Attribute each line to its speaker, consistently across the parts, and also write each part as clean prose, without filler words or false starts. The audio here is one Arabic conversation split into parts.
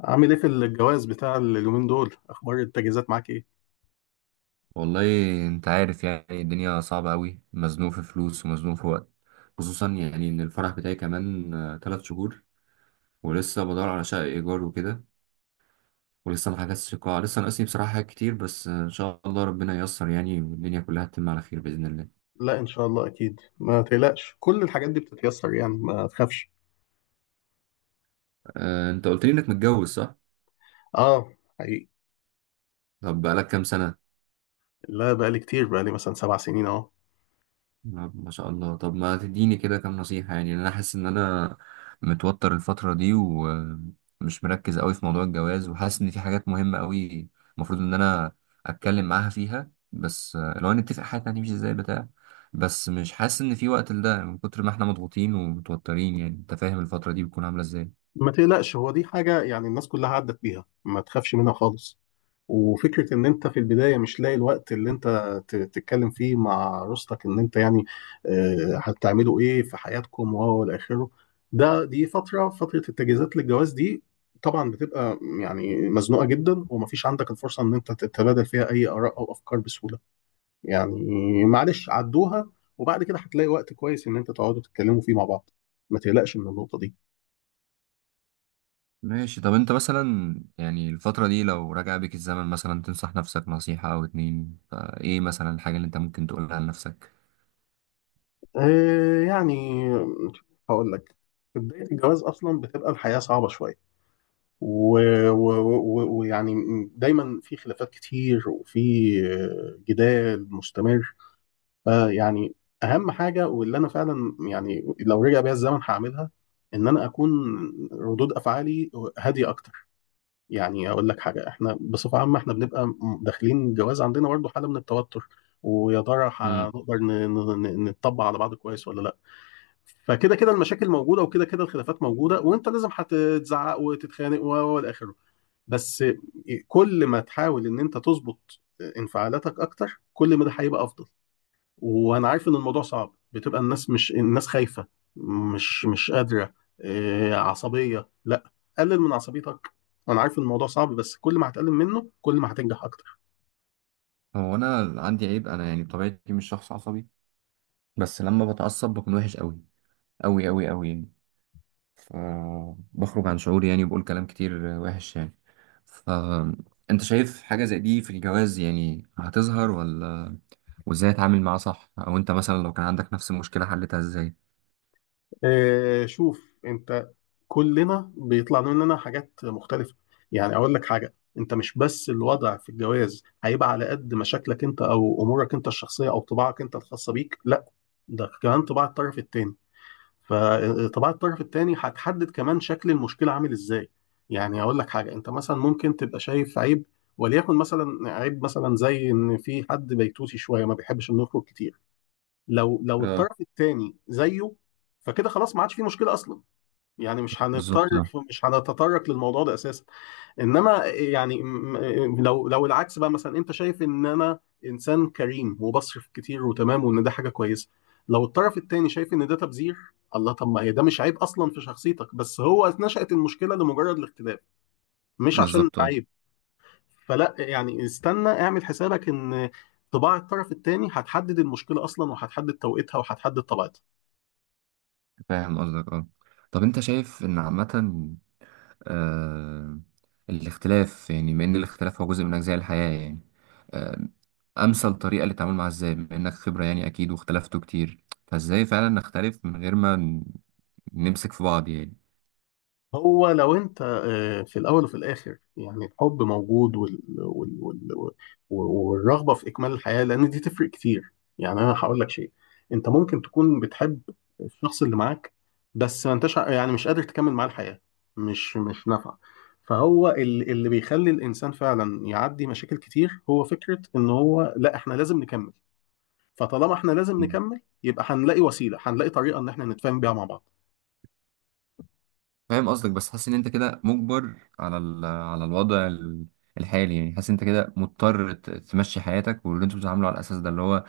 Speaker 1: عامل ايه في الجواز بتاع اليومين دول؟ اخبار التجهيزات معاك ايه؟
Speaker 2: والله، انت عارف يعني الدنيا صعبة قوي، مزنوق في فلوس ومزنوق في وقت، خصوصا يعني ان الفرح بتاعي كمان 3 شهور. ولسه بدور على شقة ايجار وكده، ولسه ما حجزتش القاعة، لسه ناقصني بصراحة حاجات كتير، بس ان شاء الله ربنا ييسر يعني، والدنيا كلها تتم على خير بإذن الله.
Speaker 1: لا ان شاء الله اكيد، ما تقلقش. كل الحاجات دي بتتيسر، يعني ما تخافش.
Speaker 2: انت قلت لي انك متجوز صح؟
Speaker 1: اه. حقيقي.
Speaker 2: طب بقالك كام سنة؟
Speaker 1: لا بقالي كتير، بقالي مثلا 7 سنين اهو.
Speaker 2: نعم، ما شاء الله. طب ما تديني كده كام نصيحة، يعني انا حاسس ان انا متوتر الفترة دي ومش مركز قوي في موضوع الجواز، وحاسس ان في حاجات مهمة قوي المفروض ان انا اتكلم معاها فيها، بس لو نتفق حاجة هتمشي ازاي بتاع. بس مش حاسس ان في وقت لده من كتر ما احنا مضغوطين ومتوترين، يعني انت فاهم الفترة دي بتكون عاملة ازاي.
Speaker 1: ما تقلقش، هو دي حاجة يعني الناس كلها عدت بيها، ما تخافش منها خالص. وفكرة إن أنت في البداية مش لاقي الوقت اللي أنت تتكلم فيه مع أسرتك، إن أنت يعني هتعملوا إيه في حياتكم، وهو إلى آخره. دي فترة التجهيزات للجواز دي طبعا بتبقى يعني مزنوقة جدا، ومفيش عندك الفرصة إن أنت تتبادل فيها أي آراء أو أفكار بسهولة. يعني معلش عدوها، وبعد كده هتلاقي وقت كويس إن أنت تقعدوا تتكلموا فيه مع بعض. ما تقلقش من النقطة دي.
Speaker 2: ماشي. طب انت مثلا يعني الفترة دي لو رجع بيك الزمن مثلا تنصح نفسك نصيحة او اتنين، فايه مثلا الحاجة اللي انت ممكن تقولها لنفسك؟
Speaker 1: يعني هقول لك، في بداية الجواز أصلا بتبقى الحياة صعبة شوية، و- و- و- ويعني دايما في خلافات كتير، وفي جدال مستمر. فيعني اهم حاجه واللي انا فعلا يعني لو رجع بيا الزمن هعملها، ان انا اكون ردود افعالي هاديه اكتر. يعني اقول لك حاجه، احنا بصفه عامه احنا بنبقى داخلين الجواز عندنا برضه حاله من التوتر، ويا ترى هنقدر نطبق على بعض كويس ولا لا. فكده كده المشاكل موجوده، وكده كده الخلافات موجوده، وانت لازم هتتزعق وتتخانق والى اخره. بس كل ما تحاول ان انت تظبط انفعالاتك اكتر، كل ما ده هيبقى افضل. وانا عارف ان الموضوع صعب، بتبقى الناس مش الناس خايفة، مش قادرة. عصبية، لا، قلل من عصبيتك. انا عارف ان الموضوع صعب، بس كل ما هتقلل منه كل ما هتنجح اكتر.
Speaker 2: هو انا عندي عيب، انا يعني بطبيعتي مش شخص عصبي، بس لما بتعصب بكون وحش قوي قوي قوي قوي يعني، فبخرج عن شعوري يعني وبقول كلام كتير وحش يعني. فانت شايف حاجة زي دي في الجواز يعني هتظهر ولا؟ وازاي اتعامل معاها صح؟ او انت مثلا لو كان عندك نفس المشكلة حلتها ازاي؟
Speaker 1: شوف انت، كلنا بيطلع مننا حاجات مختلفة. يعني أقول لك حاجة، أنت مش بس الوضع في الجواز هيبقى على قد مشاكلك أنت أو أمورك أنت الشخصية أو طباعك أنت الخاصة بيك، لا، ده كمان طباع الطرف التاني. فطباع الطرف التاني هتحدد كمان شكل المشكلة عامل إزاي. يعني أقول لك حاجة، أنت مثلا ممكن تبقى شايف عيب، وليكن مثلا عيب مثلا زي إن في حد بيتوتي شوية ما بيحبش إنه يخرج كتير. لو
Speaker 2: اه.
Speaker 1: الطرف التاني زيه، فكده خلاص ما عادش في مشكلة أصلا، يعني مش هنضطر،
Speaker 2: بالظبط اه.
Speaker 1: مش هنتطرق للموضوع ده اساسا. انما يعني لو العكس بقى، مثلا انت شايف ان انا انسان كريم وبصرف كتير وتمام، وان ده حاجه كويسه، لو الطرف التاني شايف ان ده تبذير. الله، طب ما هي ده مش عيب اصلا في شخصيتك، بس هو نشأت المشكله لمجرد الاختلاف، مش عشان
Speaker 2: بالظبط اه.
Speaker 1: عيب. فلا يعني استنى اعمل حسابك ان طباع الطرف التاني هتحدد المشكله اصلا، وهتحدد توقيتها، وهتحدد طبيعتها.
Speaker 2: فاهم قصدك اه. طب انت شايف ان عامة آه، الاختلاف، يعني بما ان الاختلاف هو جزء من اجزاء الحياة يعني آه، امثل طريقة للتعامل مع الذات، بما انك خبرة يعني اكيد، واختلفتوا كتير، فازاي فعلا نختلف من غير ما نمسك في بعض يعني؟
Speaker 1: هو لو انت في الاول وفي الاخر يعني الحب موجود، وال... وال... وال... والرغبه في اكمال الحياه، لان دي تفرق كتير. يعني انا هقول لك شيء، انت ممكن تكون بتحب الشخص اللي معاك، بس ما انتش يعني مش قادر تكمل معاه الحياه، مش نافعه. فهو اللي بيخلي الانسان فعلا يعدي مشاكل كتير هو فكره ان هو لا، احنا لازم نكمل. فطالما احنا لازم
Speaker 2: مم.
Speaker 1: نكمل، يبقى هنلاقي وسيله، هنلاقي طريقه ان احنا نتفاهم بيها مع بعض.
Speaker 2: فاهم قصدك، بس حاسس ان انت كده مجبر على على الوضع الحالي يعني، حاسس انت كده مضطر تمشي حياتك، واللي انتوا بتتعاملوا على الاساس ده اللي هو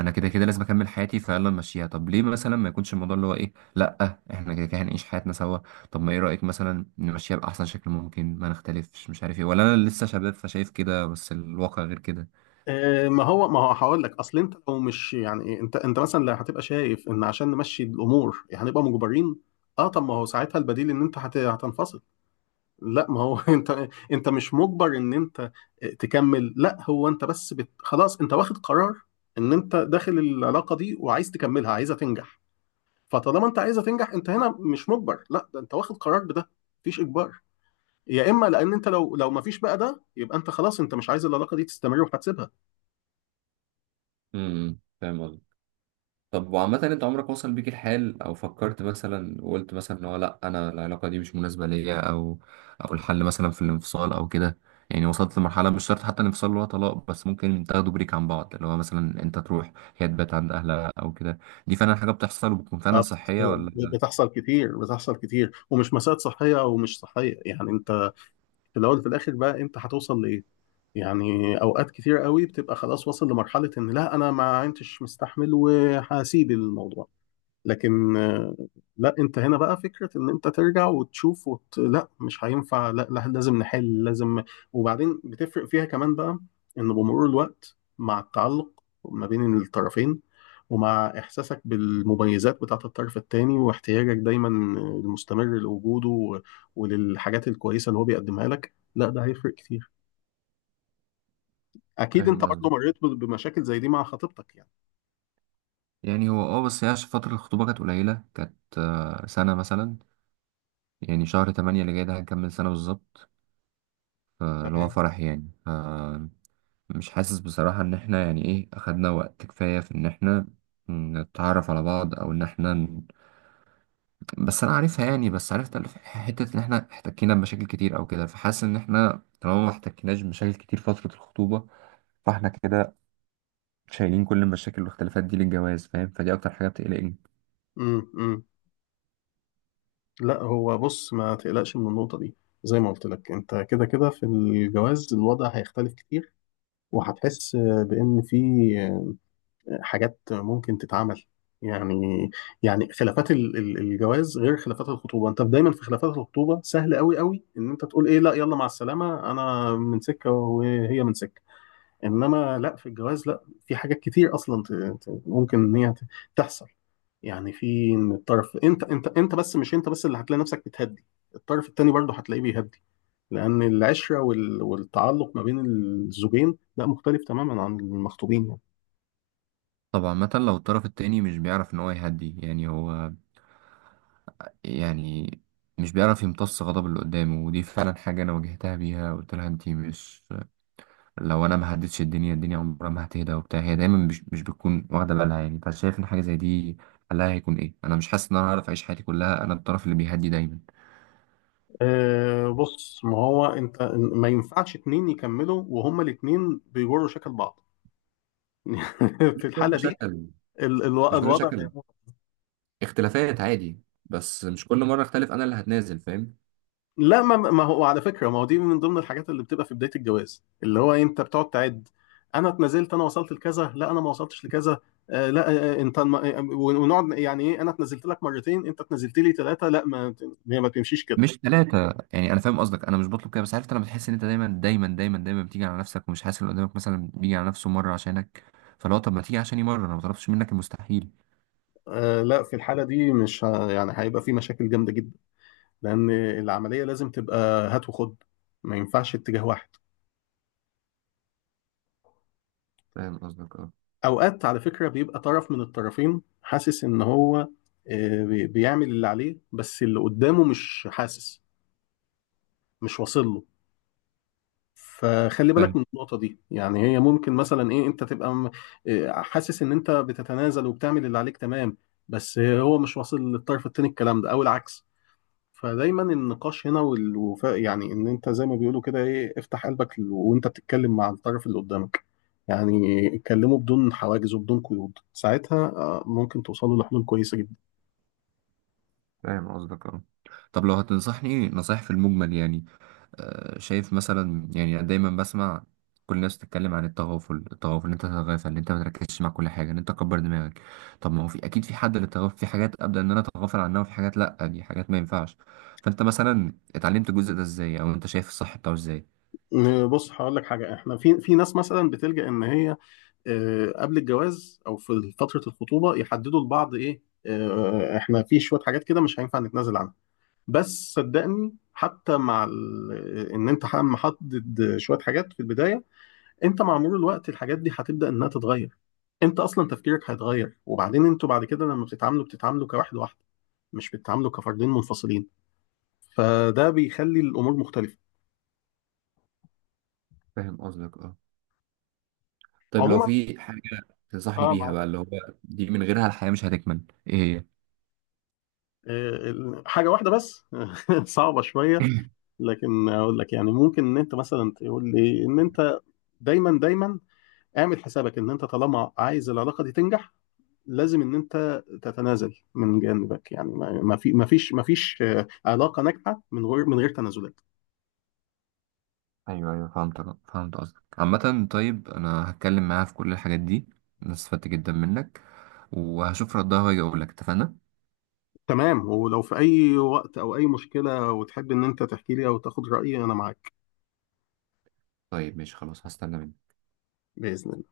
Speaker 2: انا كده كده لازم اكمل حياتي فيلا نمشيها. طب ليه مثلا ما يكونش الموضوع اللي هو ايه، لا احنا كده كده هنعيش حياتنا سوا، طب ما ايه رايك مثلا نمشيها باحسن شكل ممكن، ما نختلفش مش عارف ايه؟ ولا انا لسه شباب فشايف كده بس الواقع غير كده؟
Speaker 1: ما هو هقول لك اصل انت لو مش يعني انت مثلا لو هتبقى شايف ان عشان نمشي الامور هنبقى مجبرين، اه طب ما هو ساعتها البديل ان انت هتنفصل. لا ما هو انت مش مجبر ان انت تكمل. لا هو انت بس بت خلاص، انت واخد قرار ان انت داخل العلاقه دي وعايز تكملها، عايزها تنجح. فطالما انت عايزها تنجح، انت هنا مش مجبر، لا ده انت واخد قرار بده، مفيش اجبار. يا اما لان انت لو مفيش بقى ده، يبقى انت خلاص انت مش عايز العلاقه دي تستمر، وهتسيبها.
Speaker 2: فاهم. طب وعامة انت عمرك وصل بيك الحال او فكرت مثلا وقلت مثلا ان هو لا انا العلاقة دي مش مناسبة ليا، او الحل مثلا في الانفصال او كده؟ يعني وصلت لمرحلة، مش شرط حتى الانفصال اللي هو طلاق، بس ممكن تاخدوا بريك عن بعض، اللي هو مثلا انت تروح هي تبات عند اهلها او كده، دي فعلا حاجة بتحصل وبتكون فعلا
Speaker 1: آه، بت-
Speaker 2: صحية ولا لا؟
Speaker 1: بتحصل كتير، بتحصل كتير، ومش مسائل صحية أو مش صحية. يعني أنت في الأول في الآخر بقى أنت هتوصل لإيه؟ يعني أوقات كتير قوي بتبقى خلاص واصل لمرحلة إن لا أنا ما عدتش مستحمل وهسيب الموضوع، لكن لا انت هنا بقى فكرة ان انت ترجع وتشوف وت، لا مش هينفع، لا, لا لازم نحل، لازم. وبعدين بتفرق فيها كمان بقى، ان بمرور الوقت مع التعلق ما بين الطرفين، ومع احساسك بالمميزات بتاعة الطرف التاني، واحتياجك دايما المستمر لوجوده، و... وللحاجات الكويسة اللي هو بيقدمها لك، لا ده هيفرق كتير. اكيد انت
Speaker 2: فاهم
Speaker 1: برضه
Speaker 2: قصدك.
Speaker 1: مريت بمشاكل زي دي مع خطيبتك يعني.
Speaker 2: يعني هو اه، بس هي عشان فترة الخطوبة كانت قليلة، كانت سنة مثلا، يعني شهر 8 اللي جاي ده هنكمل سنة بالظبط، اللي هو
Speaker 1: تمام.
Speaker 2: فرح يعني. مش حاسس بصراحة إن إحنا يعني إيه أخدنا وقت كفاية في إن إحنا نتعرف على بعض، أو إن إحنا بس أنا عارفها يعني، بس عرفت حتة إن إحنا احتكينا بمشاكل كتير أو كده، فحاسس إن إحنا طالما ما احتكيناش بمشاكل كتير فترة الخطوبة، فإحنا كده شايلين كل المشاكل والاختلافات دي للجواز، فاهم؟ فدي أكتر حاجة بتقلقني.
Speaker 1: امم، لا هو بص ما تقلقش من النقطة دي. زي ما قلت لك، انت كده كده في الجواز الوضع هيختلف كتير، وهتحس بان في حاجات ممكن تتعمل. يعني يعني خلافات الجواز غير خلافات الخطوبة. انت دايما في خلافات الخطوبة سهل قوي قوي ان انت تقول ايه، لا يلا مع السلامة، انا من سكة وهي من سكة. انما لا، في الجواز لا، في حاجات كتير اصلا ممكن ان هي تحصل. يعني في ان الطرف انت، بس مش انت بس اللي هتلاقي نفسك بتهدي، الطرف التاني برضه هتلاقيه بيهدي، لان العشره والتعلق ما بين الزوجين لا، مختلف تماما عن المخطوبين يعني.
Speaker 2: طبعا مثلا لو الطرف التاني مش بيعرف إن هو يهدي يعني هو يعني مش بيعرف يمتص غضب اللي قدامه، ودي فعلا حاجة أنا واجهتها بيها، قلت لها أنتي مش، لو انا ما هديتش الدنيا، الدنيا عمرها ما هتهدى وبتاع، هي دايما مش بتكون واخده بالها يعني، فشايف ان حاجه زي دي حلها هيكون ايه؟ انا مش حاسس ان انا هعرف اعيش حياتي كلها انا الطرف اللي بيهدي دايما.
Speaker 1: أه بص، ما هو انت ما ينفعش اتنين يكملوا وهما الاتنين بيجروا شكل بعض
Speaker 2: مش
Speaker 1: في الحاله
Speaker 2: كل
Speaker 1: دي
Speaker 2: شكل. مش كل
Speaker 1: الوضع.
Speaker 2: شكل. اختلافات عادي، بس مش كل مرة اختلف انا اللي هتنازل، فاهم؟
Speaker 1: لا، ما هو على فكره، ما هو دي من ضمن الحاجات اللي بتبقى في بدايه الجواز، اللي هو انت بتقعد تعد، انا اتنازلت، انا وصلت لكذا، لا انا ما وصلتش لكذا. آه لا انت ونقعد يعني ايه، انا اتنازلت لك مرتين، انت اتنازلت لي ثلاثه، لا، ما هي ما تمشيش كده.
Speaker 2: مش ثلاثة يعني، أنا فاهم قصدك، أنا مش بطلب كده، بس عارف أنت لما تحس إن أنت دايما دايما دايما دايما بتيجي على نفسك ومش حاسس إن اللي قدامك مثلا بيجي على نفسه مرة عشانك، فلو طب ما تيجي عشاني مرة، أنا ما طلبتش منك المستحيل.
Speaker 1: آه لا، في الحاله دي مش يعني هيبقى في مشاكل جامده جدا، لان العمليه لازم تبقى هات وخد، ما ينفعش اتجاه واحد.
Speaker 2: فاهم قصدك
Speaker 1: اوقات على فكره بيبقى طرف من الطرفين حاسس ان هو بيعمل اللي عليه، بس اللي قدامه مش حاسس، مش واصل له. فخلي بالك
Speaker 2: اه.
Speaker 1: من النقطة دي. يعني هي ممكن مثلا ايه، انت تبقى م- إيه، حاسس ان انت بتتنازل وبتعمل اللي عليك تمام، بس هو مش واصل للطرف التاني الكلام ده، او العكس. فدايما النقاش هنا والوفاء، يعني ان انت زي ما بيقولوا كده ايه، افتح قلبك وانت بتتكلم مع الطرف اللي قدامك. يعني اتكلموا بدون حواجز وبدون قيود، ساعتها ممكن توصلوا لحلول كويسة جدا.
Speaker 2: فاهم قصدك اه. طب لو هتنصحني نصايح في المجمل يعني شايف مثلا يعني دايما بسمع كل الناس تتكلم عن التغافل، التغافل ان انت تتغافل، ان انت ما تركزش مع كل حاجه، ان انت تكبر دماغك، طب ما هو في اكيد في حد للتغافل، في حاجات ابدا ان انا اتغافل عنها، وفي حاجات لا دي حاجات ما ينفعش، فانت مثلا اتعلمت الجزء ده ازاي، او انت شايف الصح بتاعه ازاي؟
Speaker 1: بص هقول لك حاجة، احنا في ناس مثلا بتلجأ ان هي قبل الجواز او في فتره الخطوبه يحددوا لبعض ايه، احنا في شويه حاجات كده مش هينفع نتنازل عنها. بس صدقني، حتى مع ان انت محدد شويه حاجات في البدايه، انت مع مرور الوقت الحاجات دي هتبدا انها تتغير. انت اصلا تفكيرك هيتغير، وبعدين انتوا بعد كده لما بتتعاملوا بتتعاملوا كواحد واحده، مش بتتعاملوا كفردين منفصلين. فده بيخلي الامور مختلفه.
Speaker 2: فاهم قصدك اه. طيب لو
Speaker 1: عموما
Speaker 2: في حاجه تنصحني
Speaker 1: اه،
Speaker 2: بيها
Speaker 1: مع
Speaker 2: بقى اللي هو دي من غيرها الحياه مش هتكمل، ايه
Speaker 1: حاجه واحده بس صعبه شويه،
Speaker 2: هي؟
Speaker 1: لكن اقول لك، يعني ممكن ان انت مثلا تقول لي ان انت دايما دايما اعمل حسابك ان انت طالما عايز العلاقه دي تنجح، لازم ان انت تتنازل من جانبك. يعني ما فيش علاقه ناجحه من غير تنازلات.
Speaker 2: ايوه ايوه فهمت. فهمت قصدك عامة. طيب انا هتكلم معاها في كل الحاجات دي، انا استفدت جدا منك، وهشوف ردها واجي اقول لك، اتفقنا.
Speaker 1: تمام، ولو في اي وقت او اي مشكله وتحب ان انت تحكي لي او تاخد رايي، انا معاك.
Speaker 2: طيب ماشي خلاص، هستنى منك.
Speaker 1: باذن